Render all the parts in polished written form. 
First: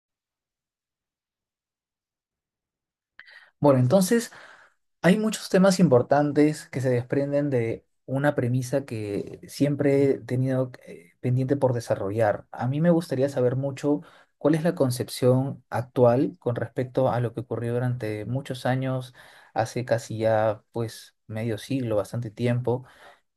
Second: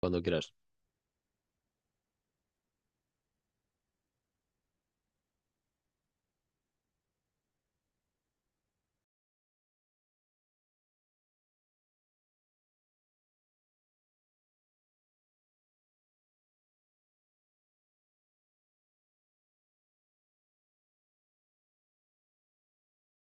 Cuando quieras. Bueno, entonces hay muchos temas importantes que se desprenden de una premisa que siempre he tenido pendiente por desarrollar. A mí me gustaría saber mucho cuál es la concepción actual con respecto a lo que ocurrió durante muchos años, hace casi ya pues medio siglo, bastante tiempo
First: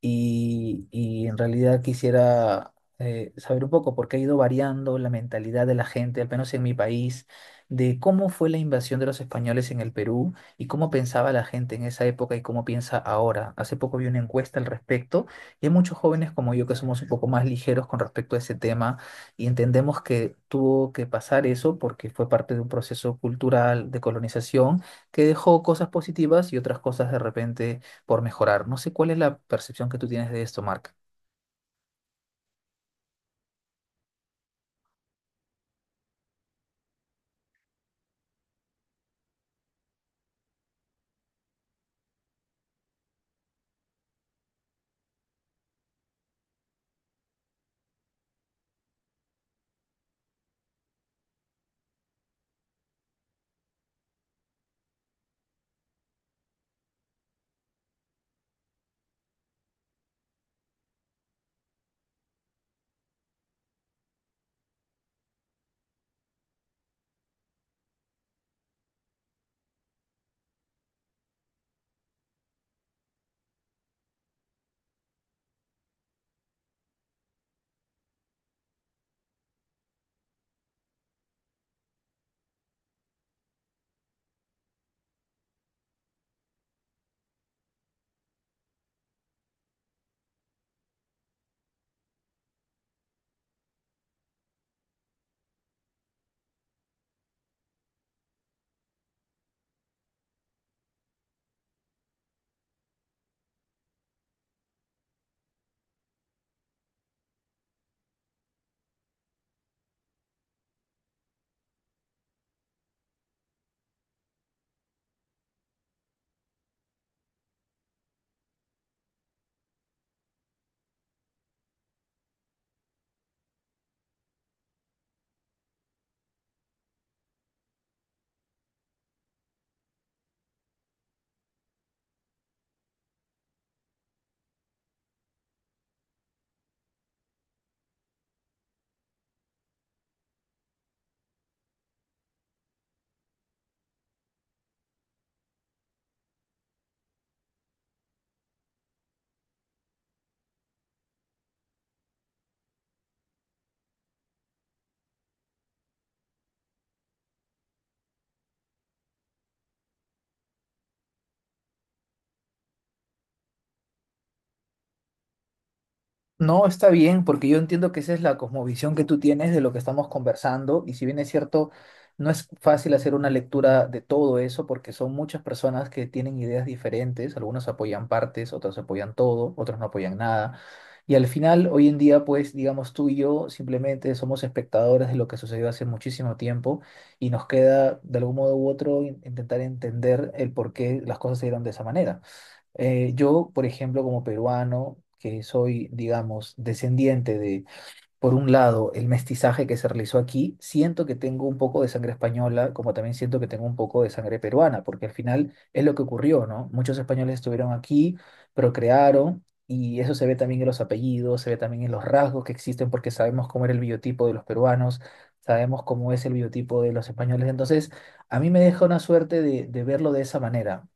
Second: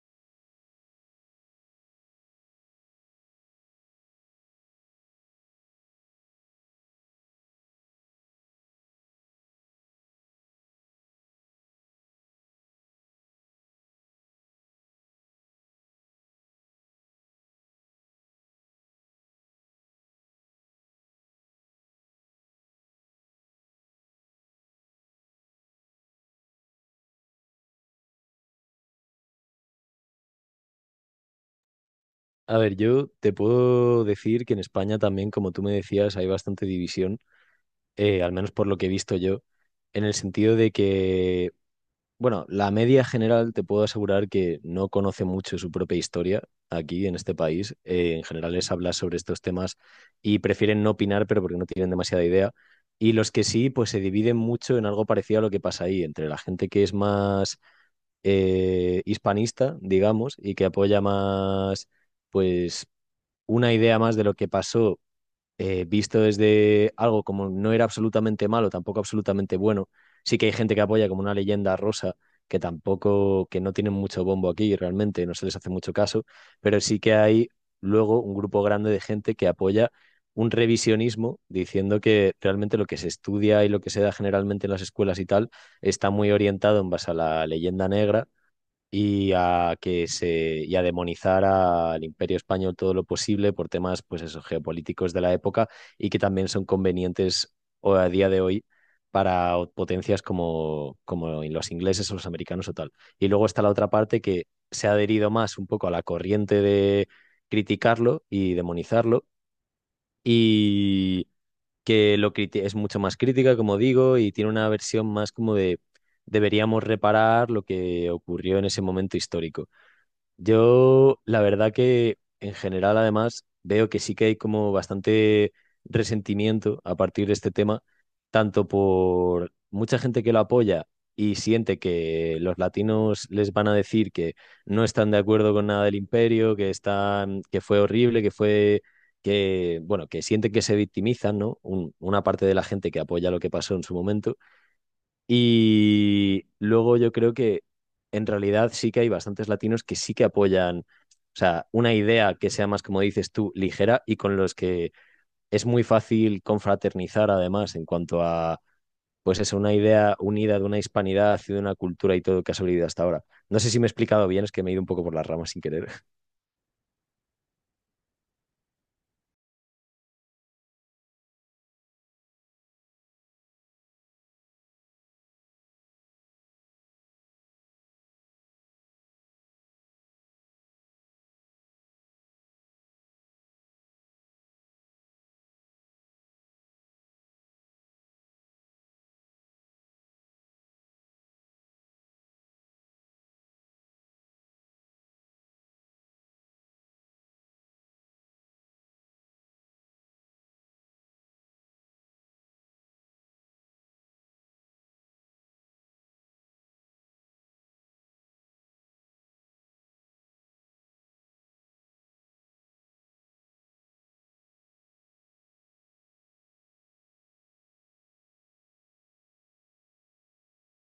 y en realidad quisiera saber un poco porque ha ido variando la mentalidad de la gente, al menos en mi país, de cómo fue la invasión de los españoles en el Perú y cómo pensaba la gente en esa época y cómo piensa ahora. Hace poco vi una encuesta al respecto y hay muchos jóvenes como yo que somos un poco más ligeros con respecto a ese tema y entendemos que tuvo que pasar eso porque fue parte de un proceso cultural de colonización que dejó cosas positivas y otras cosas de repente por mejorar. No sé cuál es la percepción que tú tienes de esto, Mark. A ver, yo te puedo decir que en España también, como tú me decías, hay bastante división, al menos por lo que he visto yo, en el sentido de que, bueno, la media general te puedo asegurar que no conoce mucho su propia historia aquí en este país. En general les habla sobre estos temas y prefieren no opinar, pero porque no tienen demasiada idea. Y los que sí, pues se dividen mucho en algo parecido a lo que pasa ahí, entre la gente que es más hispanista, digamos, y que apoya más pues una idea más de lo que pasó, visto desde algo como no era absolutamente malo, tampoco absolutamente bueno. Sí que hay gente que apoya como una leyenda rosa, que tampoco, que no tienen mucho bombo aquí realmente, no se les hace mucho caso, pero sí que hay luego un grupo grande de gente que apoya un revisionismo diciendo que realmente lo que se estudia y lo que se da generalmente en las escuelas y tal está muy orientado en base a la leyenda negra y a que se y a demonizar al Imperio Español todo lo posible por temas, pues eso, geopolíticos de la época y que también son convenientes a día de hoy para potencias como, los ingleses o los americanos o tal. Y luego está la otra parte que se ha adherido más un poco a la corriente de criticarlo y demonizarlo y es mucho más crítica, como digo, y tiene una versión más como de deberíamos reparar lo que ocurrió en ese momento histórico. Yo, la verdad que en general, además, veo que sí que hay como bastante resentimiento a partir de este tema, tanto por mucha gente que lo apoya y siente que los latinos les van a decir que no están de acuerdo con nada del imperio, que están, que fue horrible, que, bueno, que sienten que se victimizan, ¿no? Una parte de la gente que apoya lo que pasó en su momento. Y luego yo creo que en realidad sí que hay bastantes latinos que sí que apoyan, o sea, una idea que sea más, como dices tú, ligera, y con los que es muy fácil confraternizar, además, en cuanto a, pues, es una idea unida de una hispanidad y de una cultura y todo que ha sobrevivido hasta ahora. No sé si me he explicado bien, es que me he ido un poco por las ramas sin querer. No, está bien, porque yo entiendo que esa es la cosmovisión que tú tienes de lo que estamos conversando, y si bien es cierto, no es fácil hacer una lectura de todo eso, porque son muchas personas que tienen ideas diferentes, algunos apoyan partes, otros apoyan todo, otros no apoyan nada, y al final, hoy en día, pues, digamos, tú y yo simplemente somos espectadores de lo que sucedió hace muchísimo tiempo, y nos queda, de algún modo u otro, intentar entender el por qué las cosas se dieron de esa manera. Yo, por ejemplo, como peruano, que soy, digamos, descendiente de, por un lado, el mestizaje que se realizó aquí, siento que tengo un poco de sangre española, como también siento que tengo un poco de sangre peruana, porque al final es lo que ocurrió, ¿no? Muchos españoles estuvieron aquí, procrearon, y eso se ve también en los apellidos, se ve también en los rasgos que existen, porque sabemos cómo era el biotipo de los peruanos, sabemos cómo es el biotipo de los españoles. Entonces, a mí me deja una suerte de verlo de esa manera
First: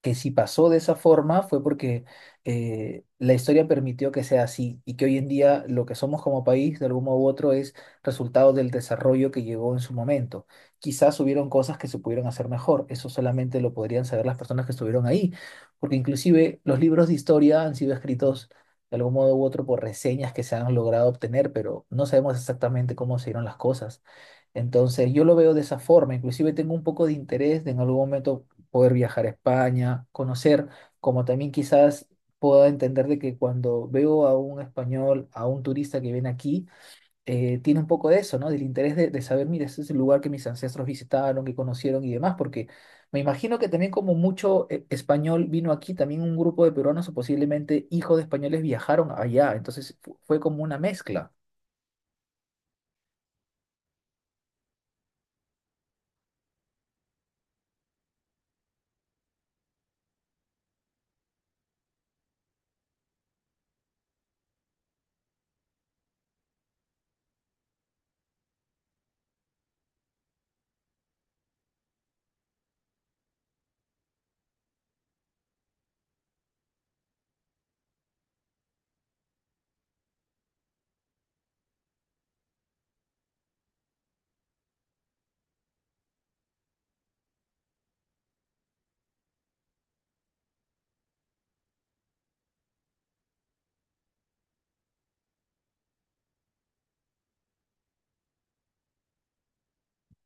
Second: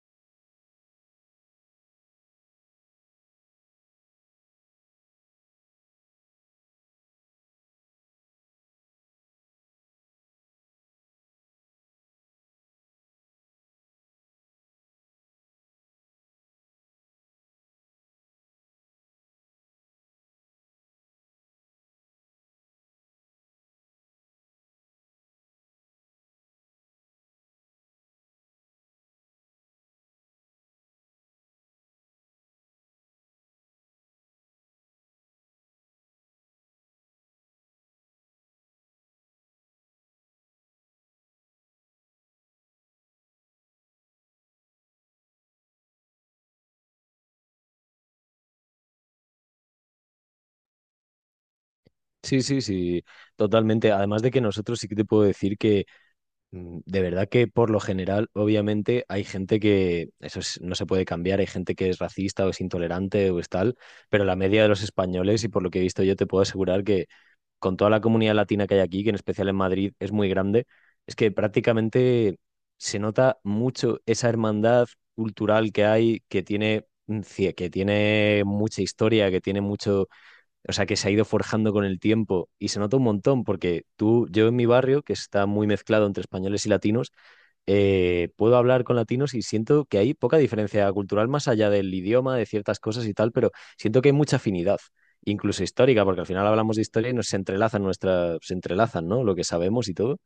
que si pasó de esa forma fue porque la historia permitió que sea así y que hoy en día lo que somos como país de algún modo u otro es resultado del desarrollo que llegó en su momento. Quizás hubieron cosas que se pudieron hacer mejor, eso solamente lo podrían saber las personas que estuvieron ahí, porque inclusive los libros de historia han sido escritos de algún modo u otro por reseñas que se han logrado obtener, pero no sabemos exactamente cómo se dieron las cosas. Entonces, yo lo veo de esa forma. Inclusive tengo un poco de interés de en algún momento poder viajar a España, conocer, como también quizás pueda entender de que cuando veo a un español, a un turista que viene aquí, tiene un poco de eso, ¿no? Del interés de saber, mira, este es el lugar que mis ancestros visitaron, que conocieron y demás, porque me imagino que también como mucho español vino aquí, también un grupo de peruanos o posiblemente hijos de españoles viajaron allá, entonces fue como una mezcla. Sí, sí, sí, totalmente. Además de que nosotros sí que te puedo decir que de verdad que por lo general, obviamente, hay gente que no se puede cambiar, hay gente que es racista o es intolerante o es tal, pero la media de los españoles, y por lo que he visto yo, te puedo asegurar que con toda la comunidad latina que hay aquí, que en especial en Madrid es muy grande, es que prácticamente se nota mucho esa hermandad cultural que hay, que tiene, que tiene mucha historia, que tiene mucho, o sea, que se ha ido forjando con el tiempo y se nota un montón porque tú, yo en mi barrio, que está muy mezclado entre españoles y latinos, puedo hablar con latinos y siento que hay poca diferencia cultural más allá del idioma, de ciertas cosas y tal, pero siento que hay mucha afinidad, incluso histórica, porque al final hablamos de historia y nos se entrelazan nuestras, se entrelazan, ¿no? Lo que sabemos y todo.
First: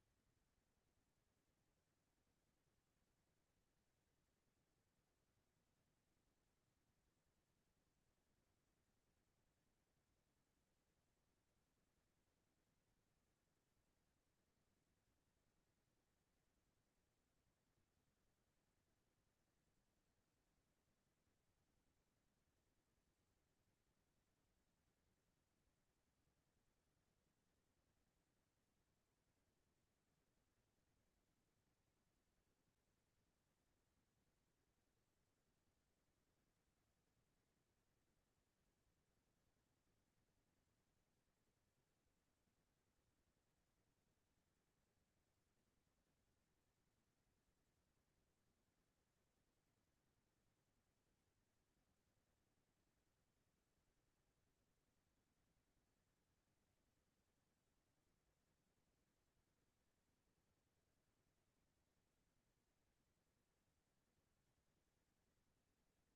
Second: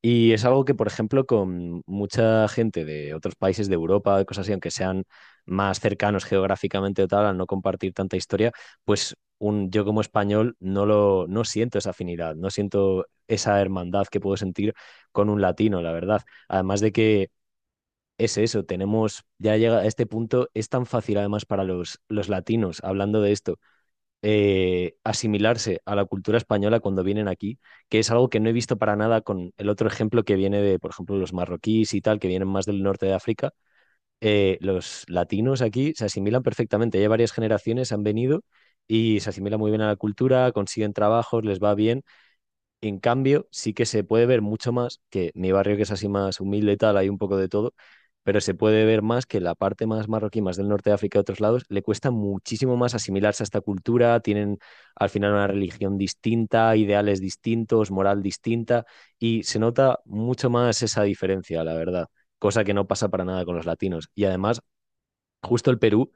Y es algo que, por ejemplo, con mucha gente de otros países de Europa, de cosas así, aunque sean más cercanos geográficamente o tal, al no compartir tanta historia, pues yo como español no siento esa afinidad, no siento esa hermandad que puedo sentir con un latino, la verdad. Además de que es eso, tenemos, ya llega a este punto, es tan fácil además para los latinos, hablando de esto, asimilarse a la cultura española cuando vienen aquí, que es algo que no he visto para nada con el otro ejemplo que viene de, por ejemplo, los marroquíes y tal, que vienen más del norte de África. Los latinos aquí se asimilan perfectamente, ya varias generaciones han venido y se asimilan muy bien a la cultura, consiguen trabajos, les va bien. En cambio, sí que se puede ver mucho más que mi barrio, que es así más humilde y tal, hay un poco de todo, pero se puede ver más que la parte más marroquí, más del norte de África, y otros lados, le cuesta muchísimo más asimilarse a esta cultura, tienen al final una religión distinta, ideales distintos, moral distinta, y se nota mucho más esa diferencia, la verdad, cosa que no pasa para nada con los latinos. Y además, justo el Perú,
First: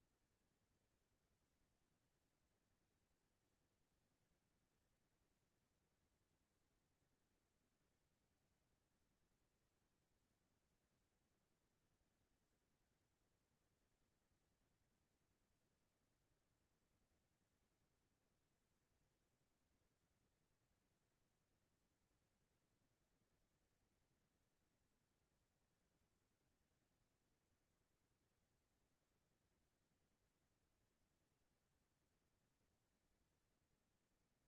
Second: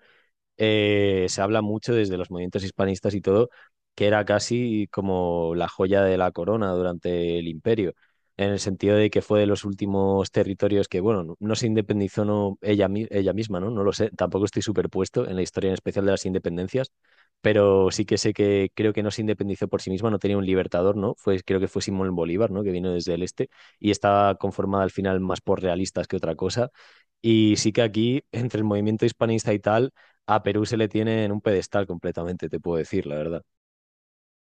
se habla mucho desde los movimientos hispanistas y todo, que era casi como la joya de la corona durante el imperio, en el sentido de que fue de los últimos territorios que, bueno, no, no se independizó, no, ella, ella misma, ¿no? No lo sé, tampoco estoy superpuesto en la historia en especial de las independencias, pero sí que sé que creo que no se independizó por sí misma, no tenía un libertador, ¿no? Fue, creo que fue Simón Bolívar, ¿no? Que vino desde el este y estaba conformada al final más por realistas que otra cosa. Y sí que aquí, entre el movimiento hispanista y tal, a Perú se le tiene en un pedestal completamente, te puedo decir, la verdad.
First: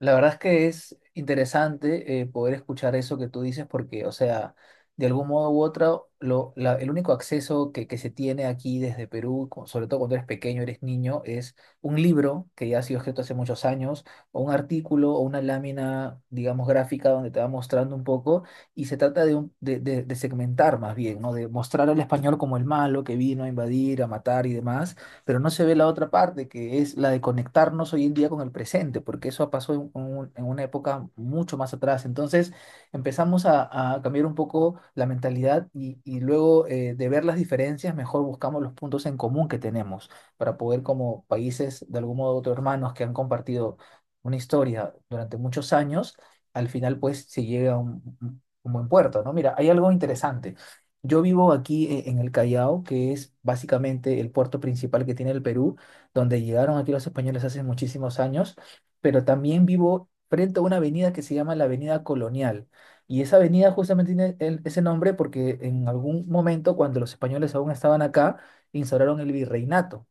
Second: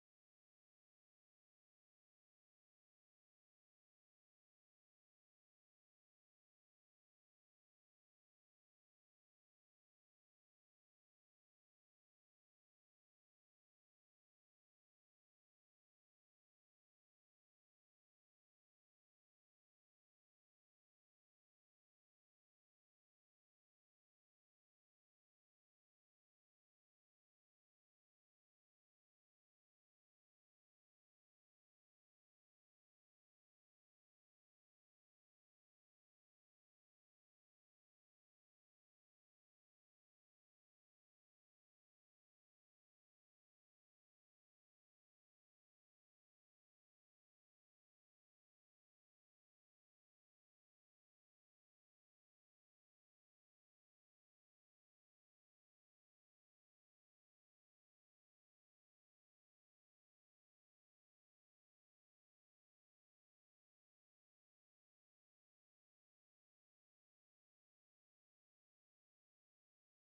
La verdad es que es interesante poder escuchar eso que tú dices porque, o sea, de algún modo u otro, el único acceso que se tiene aquí desde Perú, sobre todo cuando eres pequeño, eres niño, es un libro que ya ha sido escrito hace muchos años, o un artículo o una lámina, digamos, gráfica donde te va mostrando un poco y se trata de, de segmentar más bien, ¿no? De mostrar al español como el malo que vino a invadir, a matar y demás, pero no se ve la otra parte, que es la de conectarnos hoy en día con el presente, porque eso pasó en, en una época mucho más atrás. Entonces empezamos a cambiar un poco la mentalidad y luego de ver las diferencias, mejor buscamos los puntos en común que tenemos para poder como países de algún modo u otro hermanos que han compartido una historia durante muchos años, al final pues se llega a un buen puerto, ¿no? Mira, hay algo interesante. Yo vivo aquí en el Callao, que es básicamente el puerto principal que tiene el Perú, donde llegaron aquí los españoles hace muchísimos años, pero también vivo frente a una avenida que se llama la Avenida Colonial. Y esa avenida justamente tiene ese nombre porque en algún momento, cuando los españoles aún estaban acá, instauraron el virreinato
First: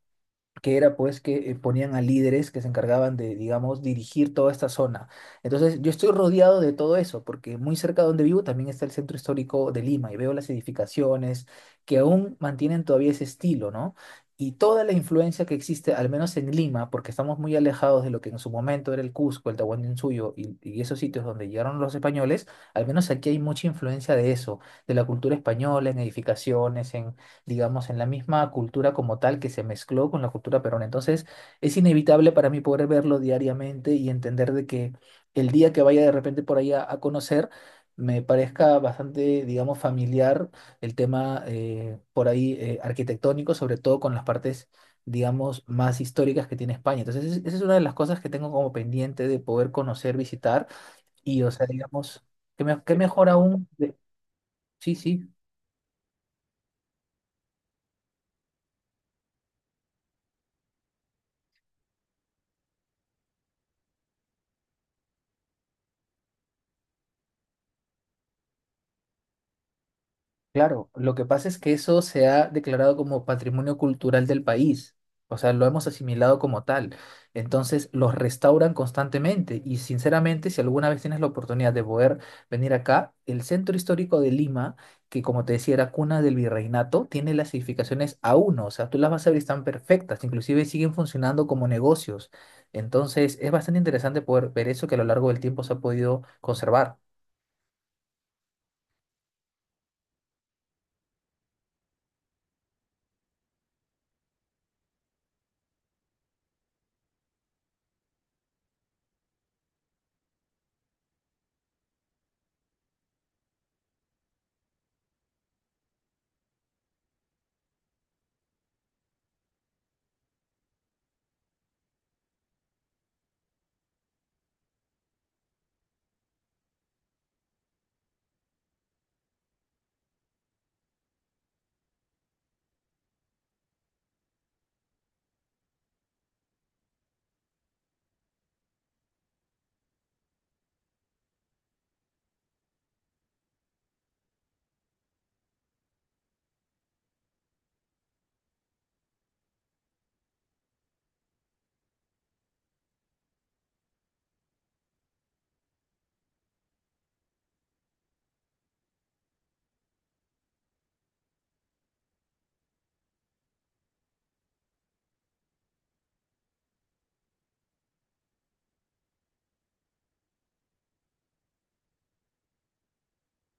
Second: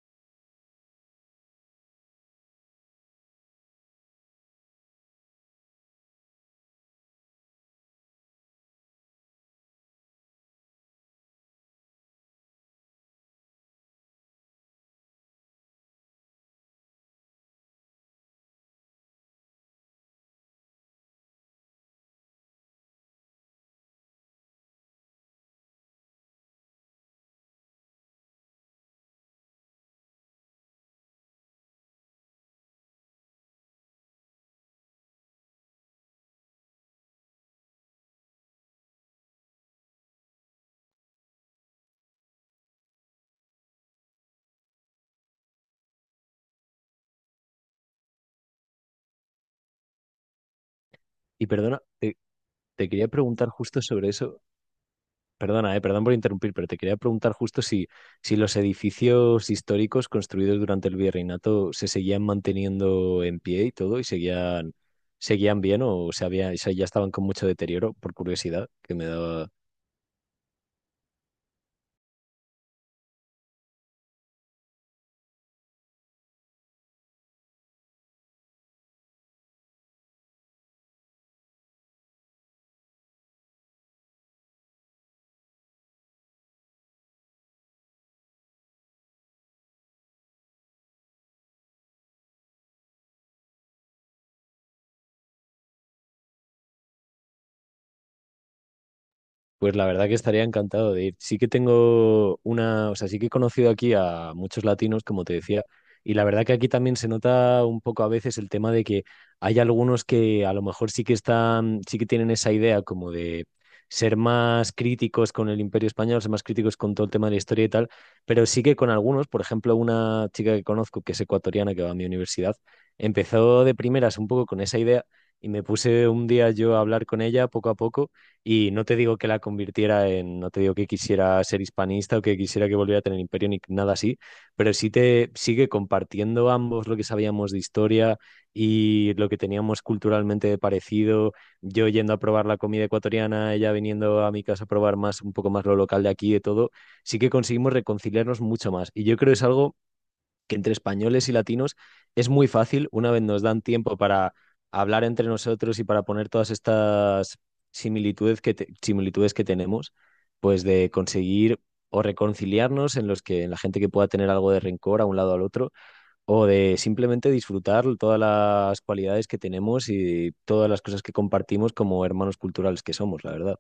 que era pues que ponían a líderes que se encargaban de, digamos, dirigir toda esta zona. Entonces, yo estoy rodeado de todo eso, porque muy cerca de donde vivo también está el centro histórico de Lima y veo las edificaciones que aún mantienen todavía ese estilo, ¿no? Y toda la influencia que existe, al menos en Lima, porque estamos muy alejados de lo que en su momento era el Cusco, el Tahuantinsuyo y esos sitios donde llegaron los españoles, al menos aquí hay mucha influencia de eso, de la cultura española, en edificaciones, digamos, en la misma cultura como tal que se mezcló con la cultura peruana. Entonces, es inevitable para mí poder verlo diariamente y entender de que el día que vaya de repente por ahí a conocer, me parezca bastante, digamos, familiar el tema por ahí arquitectónico, sobre todo con las partes, digamos, más históricas que tiene España. Entonces, esa es una de las cosas que tengo como pendiente de poder conocer, visitar y, Y o sea, perdona, te, digamos, que, te que quería mejor preguntar aún, justo de- sobre eso. sí, sí. Perdona, perdón por interrumpir, pero te quería preguntar justo si, si los edificios históricos construidos durante el virreinato se seguían manteniendo en pie y todo, y seguían, seguían bien, o se había, ya estaban con mucho deterioro, por curiosidad, que me daba. Claro, lo que pasa es que eso se ha declarado como patrimonio cultural del país, o sea, lo hemos asimilado como tal. Entonces, los restauran constantemente y sinceramente, si alguna vez tienes la oportunidad de poder venir acá, el centro histórico de Lima, que como te decía era cuna del virreinato, tiene las edificaciones A1, o sea, tú las vas a ver, y están perfectas, inclusive siguen funcionando como negocios. Entonces, es bastante interesante poder ver eso que a lo largo del tiempo se ha podido conservar. Pues la verdad que estaría encantado de ir. Sí que tengo una, o sea, sí que he conocido aquí a muchos latinos, como te decía, y la verdad que aquí también se nota un poco a veces el tema de que hay algunos que a lo mejor sí que están, sí que tienen esa idea como de ser más críticos con el Imperio Español, ser más críticos con todo el tema de la historia y tal, pero sí que con algunos, por ejemplo, una chica que conozco que es ecuatoriana que va a mi universidad, empezó de primeras un poco con esa idea y me puse un día yo a hablar con ella poco a poco. Y no te digo que la convirtiera en, no te digo que quisiera ser hispanista o que quisiera que volviera a tener imperio ni nada así, pero sí te sigue compartiendo ambos lo que sabíamos de historia y lo que teníamos culturalmente de parecido, yo yendo a probar la comida ecuatoriana, ella viniendo a mi casa a probar más, un poco más lo local de aquí, de todo, sí que conseguimos reconciliarnos mucho más. Y yo creo que es algo que entre españoles y latinos es muy fácil, una vez nos dan tiempo para hablar entre nosotros y para poner todas estas similitudes que tenemos, pues de conseguir o reconciliarnos en los que en la gente que pueda tener algo de rencor a un lado al otro, o de simplemente disfrutar todas las cualidades que tenemos y todas las cosas que compartimos como hermanos culturales que somos, la verdad.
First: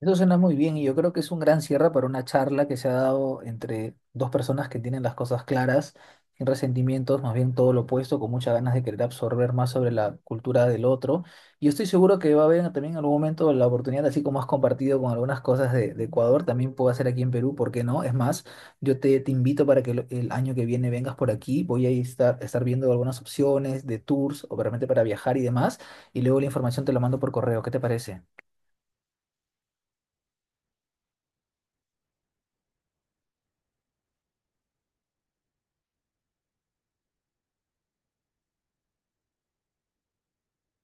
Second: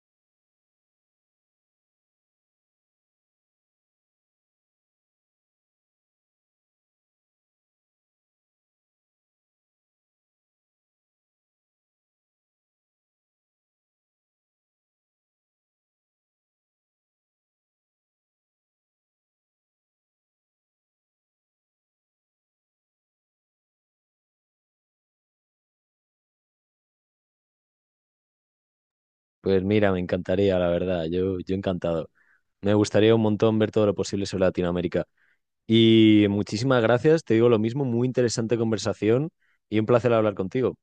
Eso suena muy bien y yo creo que es un gran cierre para una charla que se ha dado entre dos personas que tienen las cosas claras, sin resentimientos, más bien todo lo opuesto, con muchas ganas de querer absorber más sobre la cultura del otro. Y estoy seguro que va a haber también en algún momento la oportunidad, así como has compartido con algunas cosas de Ecuador, también puedo hacer aquí en Perú, ¿por qué no? Es más, yo te, te invito para que el año que viene vengas por aquí, voy a estar, estar viendo algunas opciones de tours, o realmente para viajar y demás, y luego la información te la mando por correo, ¿qué te parece? Pues mira, me encantaría, la verdad, yo encantado. Me gustaría un montón ver todo lo posible sobre Latinoamérica. Y muchísimas gracias, te digo lo mismo, muy interesante conversación y un placer hablar contigo.